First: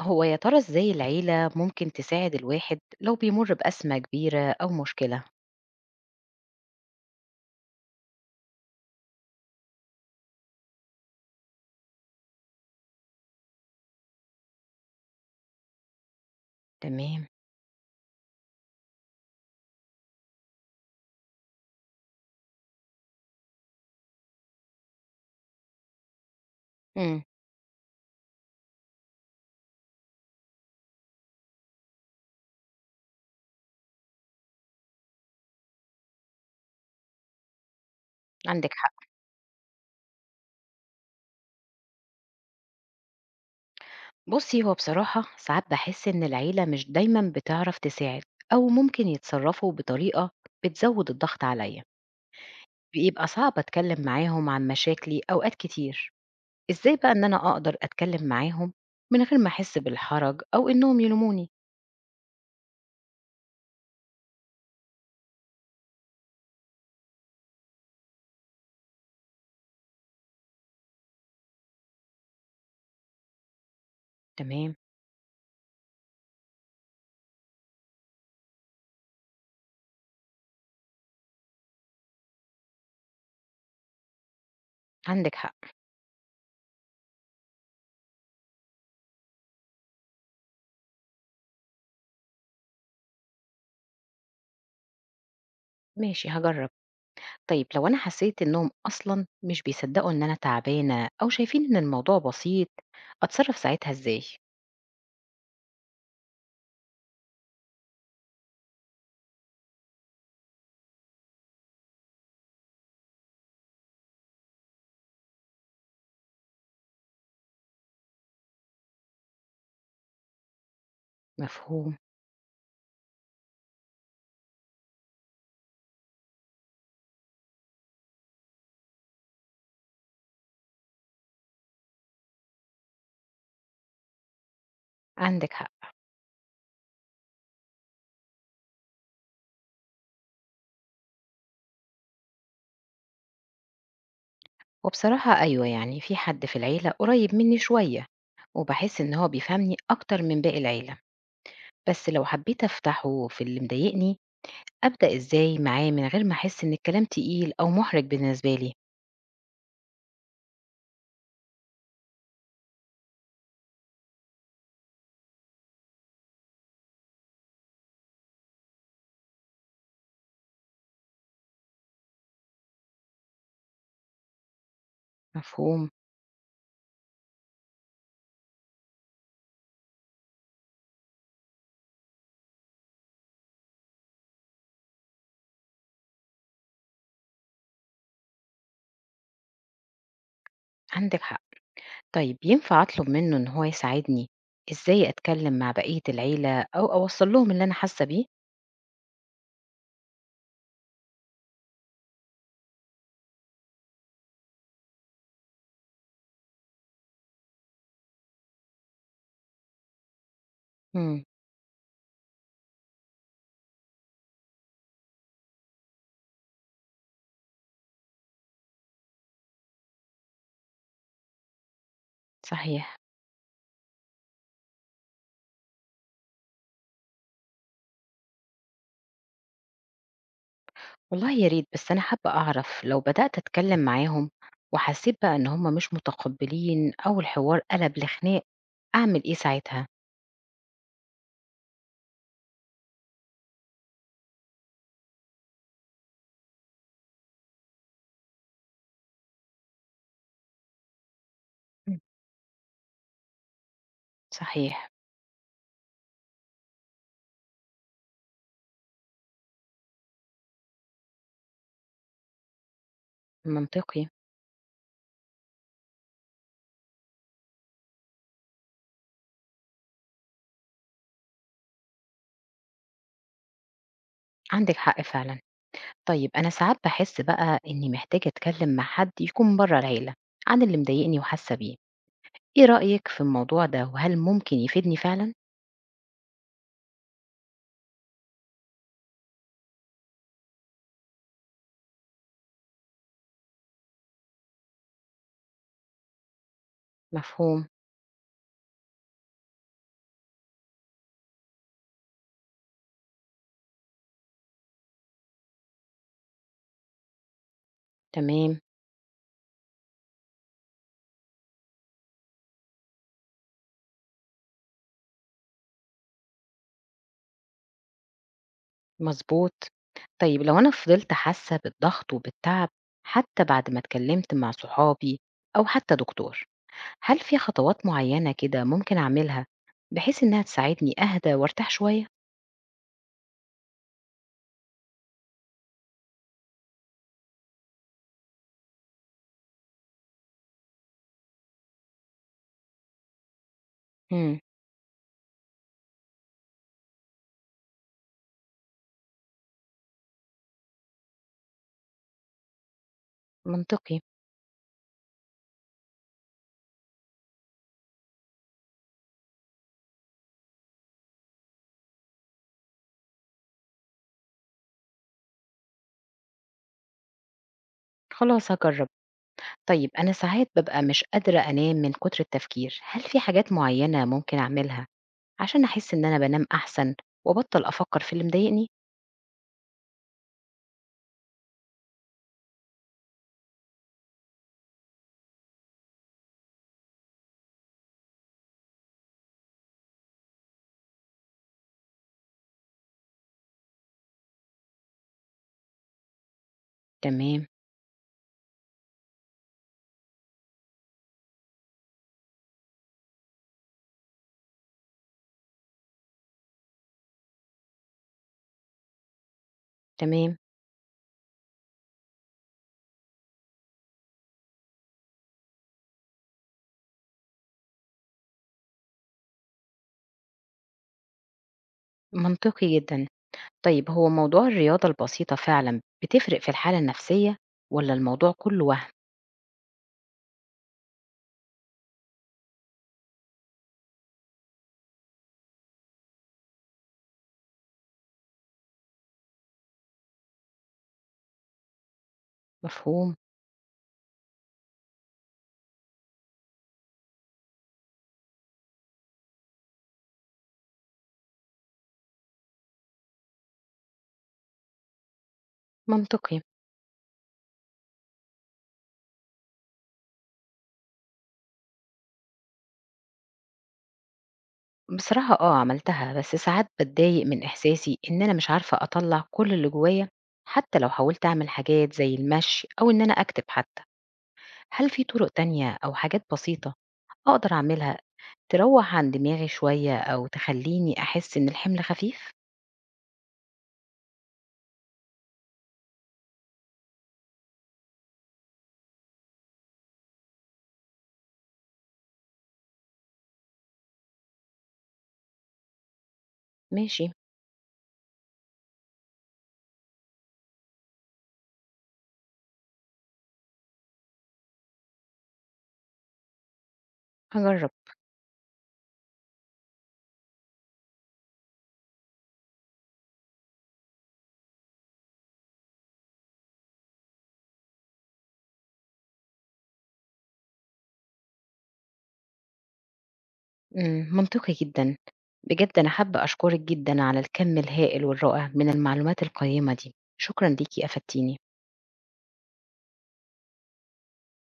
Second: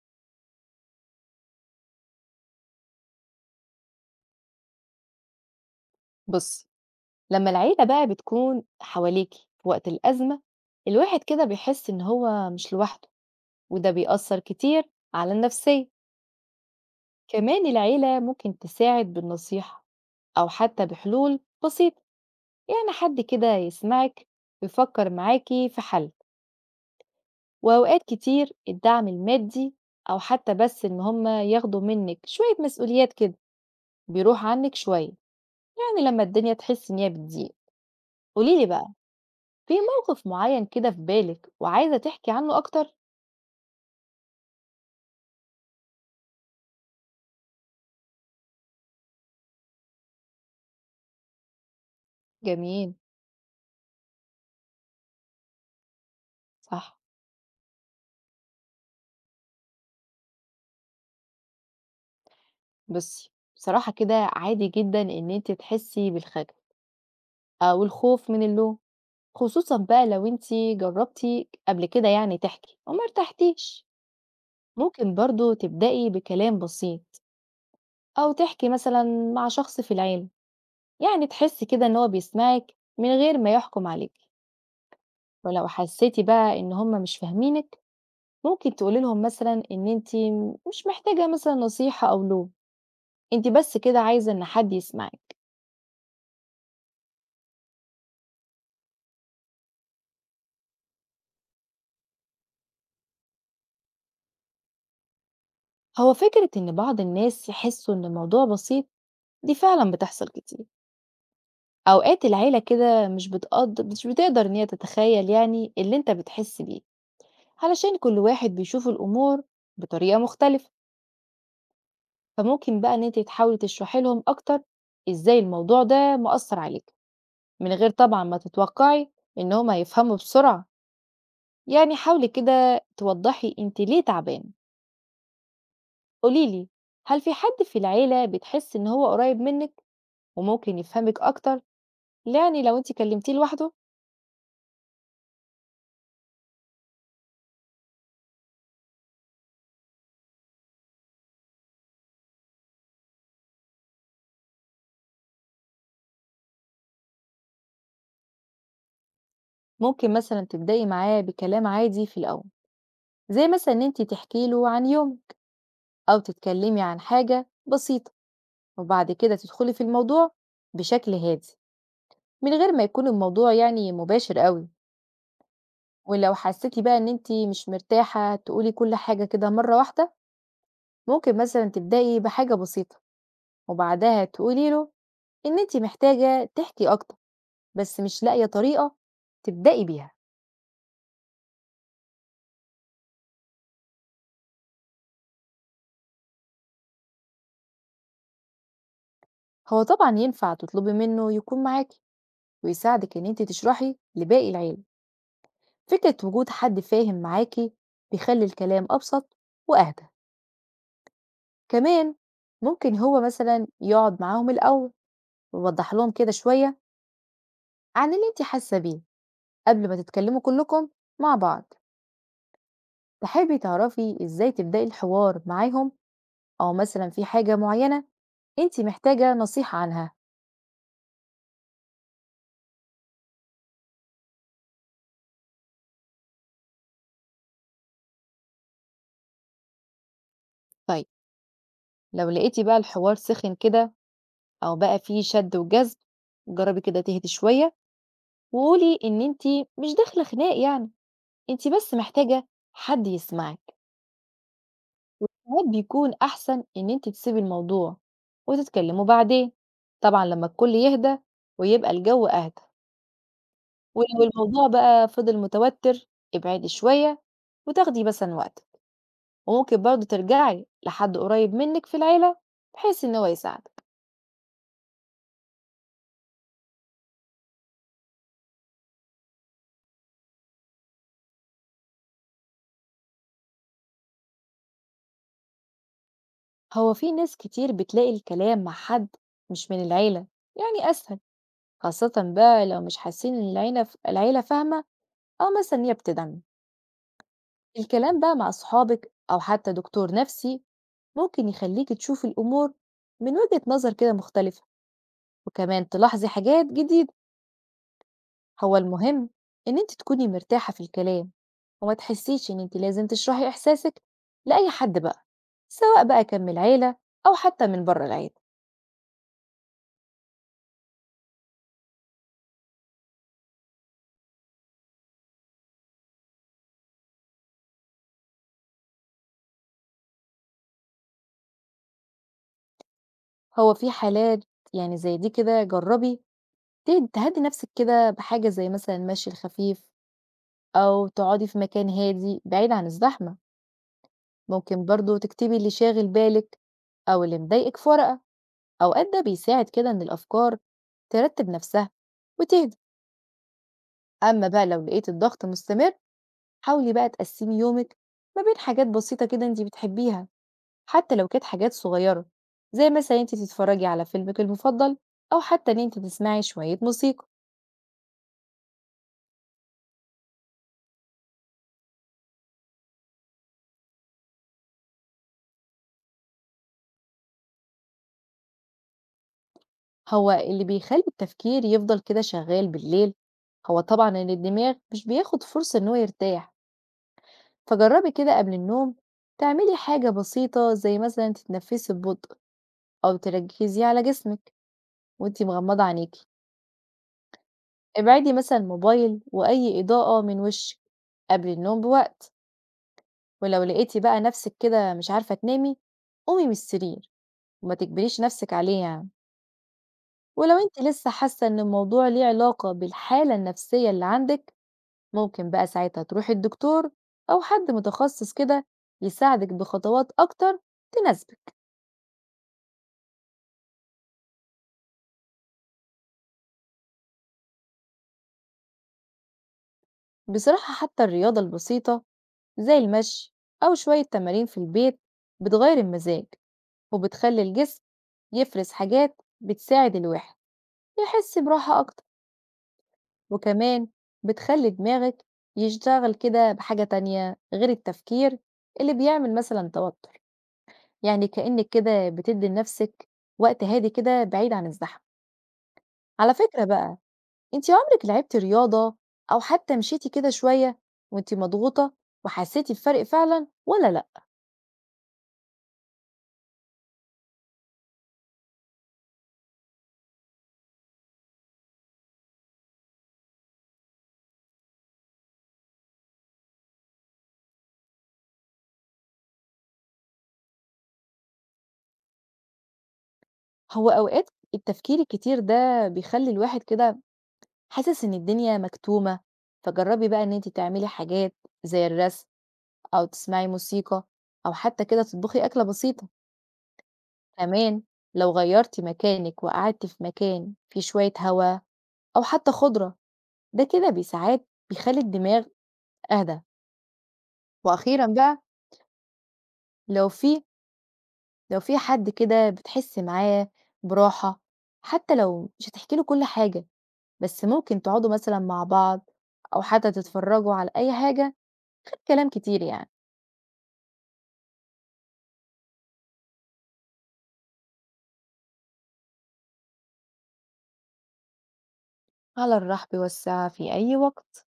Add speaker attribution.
Speaker 1: هو يا ترى إزاي العيلة ممكن تساعد الواحد لو بيمر بأزمة كبيرة أو مشكلة؟
Speaker 2: بُصّي، لمّا العيلة بقى بتكون حواليكِ في وقت الأزمة، الواحد كده بيحس إن هو مش لوحده، وده بيأثّر كتير على النفسية.
Speaker 1: تمام،
Speaker 2: كمان العيلة ممكن تساعد بالنصيحة أو حتى بحلول بسيطة، يعني حد كده يسمعِك ويفكّر معاكِ في حل.
Speaker 1: إمم،
Speaker 2: وأوقات كتير الدعم المادي أو حتى بس إن هم ياخدوا منِّك شوية مسؤوليات كده، بيروح عنِّك شوية، يعني لمّا الدنيا تحسّي إن هي بتضيق. قولي لي
Speaker 1: عندِك
Speaker 2: بقى
Speaker 1: حق.
Speaker 2: في موقف معيّن كده في بالِك وعايزة تحكي عنه أكتر؟
Speaker 1: بُصّي، هو بصراحة ساعات باحس إن العيلة مش دايمًا بتعرف تساعد أو ممكن يتصرّفوا بطريقة بتزوّد الضغط عليّا،
Speaker 2: جميل،
Speaker 1: بيبقى صعب أتكلّم معاهم عن مشاكلي أوقات كتير. إزاي
Speaker 2: صح.
Speaker 1: بقى إن أنا أقدر أتكلّم معاهم من غير ما أحس بالحرج أو إنّهم يلوموني؟
Speaker 2: بُصّي، بصراحة كده عادي جدًا إن أنتِ تحسّي بالخجل أو الخوف من اللوم، خصوصًا بقى لو أنتِ جرّبتِ قبل كده يعني تحكي وما ارتحتيش.
Speaker 1: تمام،
Speaker 2: ممكن برضه تبدئي بكلام بسيط أو تحكي مثلًا مع شخص في العيلة، يعني تحسّي كده إن هو بيسمعِك من غير ما يحكُم عليكِ.
Speaker 1: عندِك حق،
Speaker 2: ولو حسّيتِ بقى إن هم مش فاهمينِك ممكن تقولي لهم مثلا إن أنتِ مش محتاجة مثلا نصيحة أو لوم، أنتِ بس كده عايزة إن حد يسمعِك.
Speaker 1: ماشي هاجرّب. طيب لو أنا حسيت إنهم أصلا مش بيصدقوا إن أنا تعبانة أو شايفين إن الموضوع بسيط أتصرف ساعتها إزاي؟
Speaker 2: هو فكرة إن بعض الناس يحسوا إن الموضوع بسيط دي فعلا بتحصل كتير. أوقات العيلة كده مش بتقدر إن هي تتخيل يعني اللي أنت بتحس بيه، علشان كل واحد بيشوف الأمور بطريقة مختلفة.
Speaker 1: مفهوم،
Speaker 2: فممكن بقى إن أنتِ تحاولي تشرحي لهم أكتر إزاي الموضوع ده مأثر عليك، من غير طبعا ما تتوقعي إن هم هيفهموا بسرعة. يعني حاولي كده توضحي انت ليه تعبانة.
Speaker 1: عندك حق.
Speaker 2: قوليلي هل في حد في العيلة بتحس ان هو قريب منك وممكن يفهمك اكتر، يعني لو انت كلمتيه لوحده.
Speaker 1: وبصراحة أيوة يعني في حد في العيلة قريب مني شوية وبحس إن هو بيفهمني أكتر من باقي العيلة، بس لو حبيت أفتحه في اللي مضايقني أبدأ إزاي معاه من غير ما أحس إن الكلام تقيل أو محرج بالنسبة لي؟
Speaker 2: ممكن مثلا تبدأي معاه بكلام عادي في الاول، زي مثلا ان انت تحكي له عن يوم او تتكلمي عن حاجة بسيطة وبعد كده تدخلي في الموضوع بشكل هادي، من غير ما يكون الموضوع يعني مباشر قوي.
Speaker 1: مفهوم،
Speaker 2: ولو حسيتي بقى ان انت مش مرتاحة تقولي كل حاجة كده مرة واحدة، ممكن مثلا تبدأي بحاجة بسيطة وبعدها تقولي له إن أنتِ محتاجة تحكي أكتر، بس مش لاقية طريقة تبدئي بيها.
Speaker 1: عندك حق. طيب ينفع أطلب منه إن هو يساعدني إزاي أتكلم مع بقية العيلة أو أوصل لهم اللي أنا حاسة بيه؟
Speaker 2: هو طبعًا ينفع تطلبي منه يكون معاكِ ويساعدِك إن أنتِ تشرحي لباقي العيلة. فكرة وجود حد فاهم معاكِ بيخلّي الكلام أبسط وأهدى.
Speaker 1: إمم،
Speaker 2: كمان ممكن هو مثلًا يقعد معاهم الأول ويوضح لهم كده شوية عن اللي أنتِ حاسة بيه قبل ما تتكلموا كلكم مع بعض.
Speaker 1: صحيح.
Speaker 2: تحبي تعرفي إزاي تبدئي الحوار معاهم أو مثلًا في حاجة معينة أنتِ محتاجة نصيحة عنها؟
Speaker 1: والله يا ريت، بس أنا حابة أعرف لو بدأت أتكلّم معاهم وحسّيت بقى إن هم مش متقبّلين أو الحوار قَلَب لخناق، أعمل إيه ساعتها؟
Speaker 2: طيب لو لقيتِ بقى الحوار سِخِن كده أو بقى فيه شَد وجذب، جرّبي كده تهدي شوية وقولي إن أنتِ مش داخلة خناق يعني، أنتِ بس
Speaker 1: إمم.
Speaker 2: محتاجة حد يسمعِك.
Speaker 1: صحيح،
Speaker 2: ساعات بيكون أحسن إن أنتِ تسيبي الموضوع وتتكلموا بعدين. طبعًا لمّا الكل يهدى ويبقى الجو أهدى،
Speaker 1: منطقي،
Speaker 2: ولو الموضوع بقى فضل متوتر ابعدي شوية وتاخدي مثلًا وقتِك. وممكن برضه ترجعي لحد قريب منِّك في العيلة بحيث إن هو يساعدِك.
Speaker 1: عندِك حق فعلًا. طيب أنا ساعات باحس بقى إنّي محتاجة أتكلّم مع حد يكون برّه العيلة عن اللي مضايقني وحاسّة بيه، إيه رأيِك في الموضوع ده وهل ممكن يفيدني فعلًا؟
Speaker 2: هو في ناس كتير بتلاقي الكلام مع حد مش من العيلة يعني أسهل، خاصة بقى لو مش حاسين إن العيلة فاهمة أو مثلا هي بتدعم.
Speaker 1: مفهوم،
Speaker 2: الكلام بقى مع صحابك أو حتى دكتور نفسي ممكن يخليك تشوف الأمور من وجهة نظر كده مختلفة وكمان تلاحظي حاجات جديدة.
Speaker 1: تمام.
Speaker 2: هو المهم إن أنت تكوني مرتاحة في الكلام وما تحسيش إن أنت لازم تشرحي إحساسك لأي حد بقى، سواء بقى كان من العيلة أو حتى من بره العيلة.
Speaker 1: مضبوط. طيب لو أنا فضلت حاسة بالضغط وبالتعب حتى بعد ما اتكلمت مع صحابي أو حتى دكتور، هل في خطوات معينة كده ممكن أعملها بحيث إنها تساعدني أهدى وأرتاح شوية؟
Speaker 2: هو في حالات يعني زي دي كده جربي تهدي نفسك كده بحاجة زي مثلا المشي الخفيف أو تقعدي في مكان هادي بعيد عن الزحمة.
Speaker 1: إمم،
Speaker 2: ممكن برضو تكتبي اللي شاغل بالك أو اللي مضايقك في ورقة، أوقات ده بيساعد كده إن الأفكار ترتب نفسها وتهدي.
Speaker 1: منطقي.
Speaker 2: أما بقى لو لقيت الضغط مستمر، حاولي بقى تقسمي يومك ما بين حاجات بسيطة كده انتي بتحبيها، حتى لو كانت حاجات صغيرة زي مثلا انتي تتفرجي على فيلمك المفضل أو حتى إن انتي تسمعي شوية موسيقى.
Speaker 1: خلاص هاجرب. طيب أنا ساعات بابقى مش قادرة أنام من كتر التفكير، هل في حاجات معينة ممكن أعملها عشان أحس إن أنا بانام أحسن وأبطل أفكر في اللي مضايقني؟
Speaker 2: هو اللي بيخلي التفكير يفضل كده شغال بالليل هو طبعا ان الدماغ مش بياخد فرصة ان هو يرتاح، فجربي كده قبل النوم تعملي حاجة بسيطة زي مثلا تتنفسي ببطء او تركزي على جسمك وانتي مغمضة عينيكي.
Speaker 1: تمام،
Speaker 2: ابعدي مثلا الموبايل واي اضاءة من وشك قبل النوم بوقت، ولو لقيتي بقى نفسك كده مش عارفة تنامي قومي من السرير وما تجبريش نفسك عليه يعني.
Speaker 1: تمام،
Speaker 2: ولو انت لسه حاسة ان الموضوع ليه علاقة بالحالة النفسية اللي عندك، ممكن بقى ساعتها تروحي الدكتور أو حد متخصص كده يساعدك بخطوات أكتر تناسبك.
Speaker 1: منطقي جدًا. طيب هو موضوع الرياضة البسيطة فعلا بتفرق في الحالة النفسية ولا الموضوع كله وهم؟
Speaker 2: بصراحة حتى الرياضة البسيطة زي المشي أو شوية تمارين في البيت بتغير المزاج وبتخلي الجسم يفرز حاجات بتساعد الواحد يحس براحة أكتر.
Speaker 1: مفهوم،
Speaker 2: وكمان بتخلي دماغك يشتغل كده بحاجة تانية غير التفكير اللي بيعمل مثلا توتر، يعني كأنك كده بتدي لنفسك وقت هادي كده بعيد عن الزحمة. على
Speaker 1: منطقي.
Speaker 2: فكرة بقى، أنتِ عمرِك لعبتِ رياضة أو حتى مشيتِ كده شوية وأنتِ مضغوطة وحسيتِ بفرق فعلًا والّا لأ؟
Speaker 1: بصراحة اه عملتها بس ساعات بتضايق من إحساسي إن أنا مش عارفة أطلع كل اللي جوايا حتى لو حاولت أعمل حاجات زي المشي أو إن أنا أكتب حتى، هل في طرق تانية أو حاجات بسيطة أقدر أعملها تروح عن دماغي شوية أو تخليني أحس إن الحمل خفيف؟
Speaker 2: هو أوقات التفكير الكتير ده بيخلّي الواحد كده حاسس إن الدنيا مكتومة، فجرّبي بقى إن أنتِ تعملي حاجات زي الرسم أو تسمعي موسيقى أو حتى كده تطبخي أكلة بسيطة.
Speaker 1: ماشي،
Speaker 2: كمان لو غيّرتِ مكانِك وقعدتِ في مكان فيه شوية هوا أو حتى خُضرة، ده كده بي ساعات بيخلّي الدماغ أهدى.
Speaker 1: هجرب.
Speaker 2: وأخيرًا بقى، لو في لو في حد كده بتحسي معاه براحة، حتى لو مش هتحكي له كل حاجة بس ممكن تقعدوا مثلا مع بعض أو حتى تتفرجوا على أي حاجة، كلام كتير يعني.
Speaker 1: منطقي جدًا. بجد أنا حابة أشكرِك جدًا على الكم الهائل والرائع من المعلومات القيّمة دي. شكرًا ليكِ، أفدتيني.
Speaker 2: على الرحب والسعة في أي وقت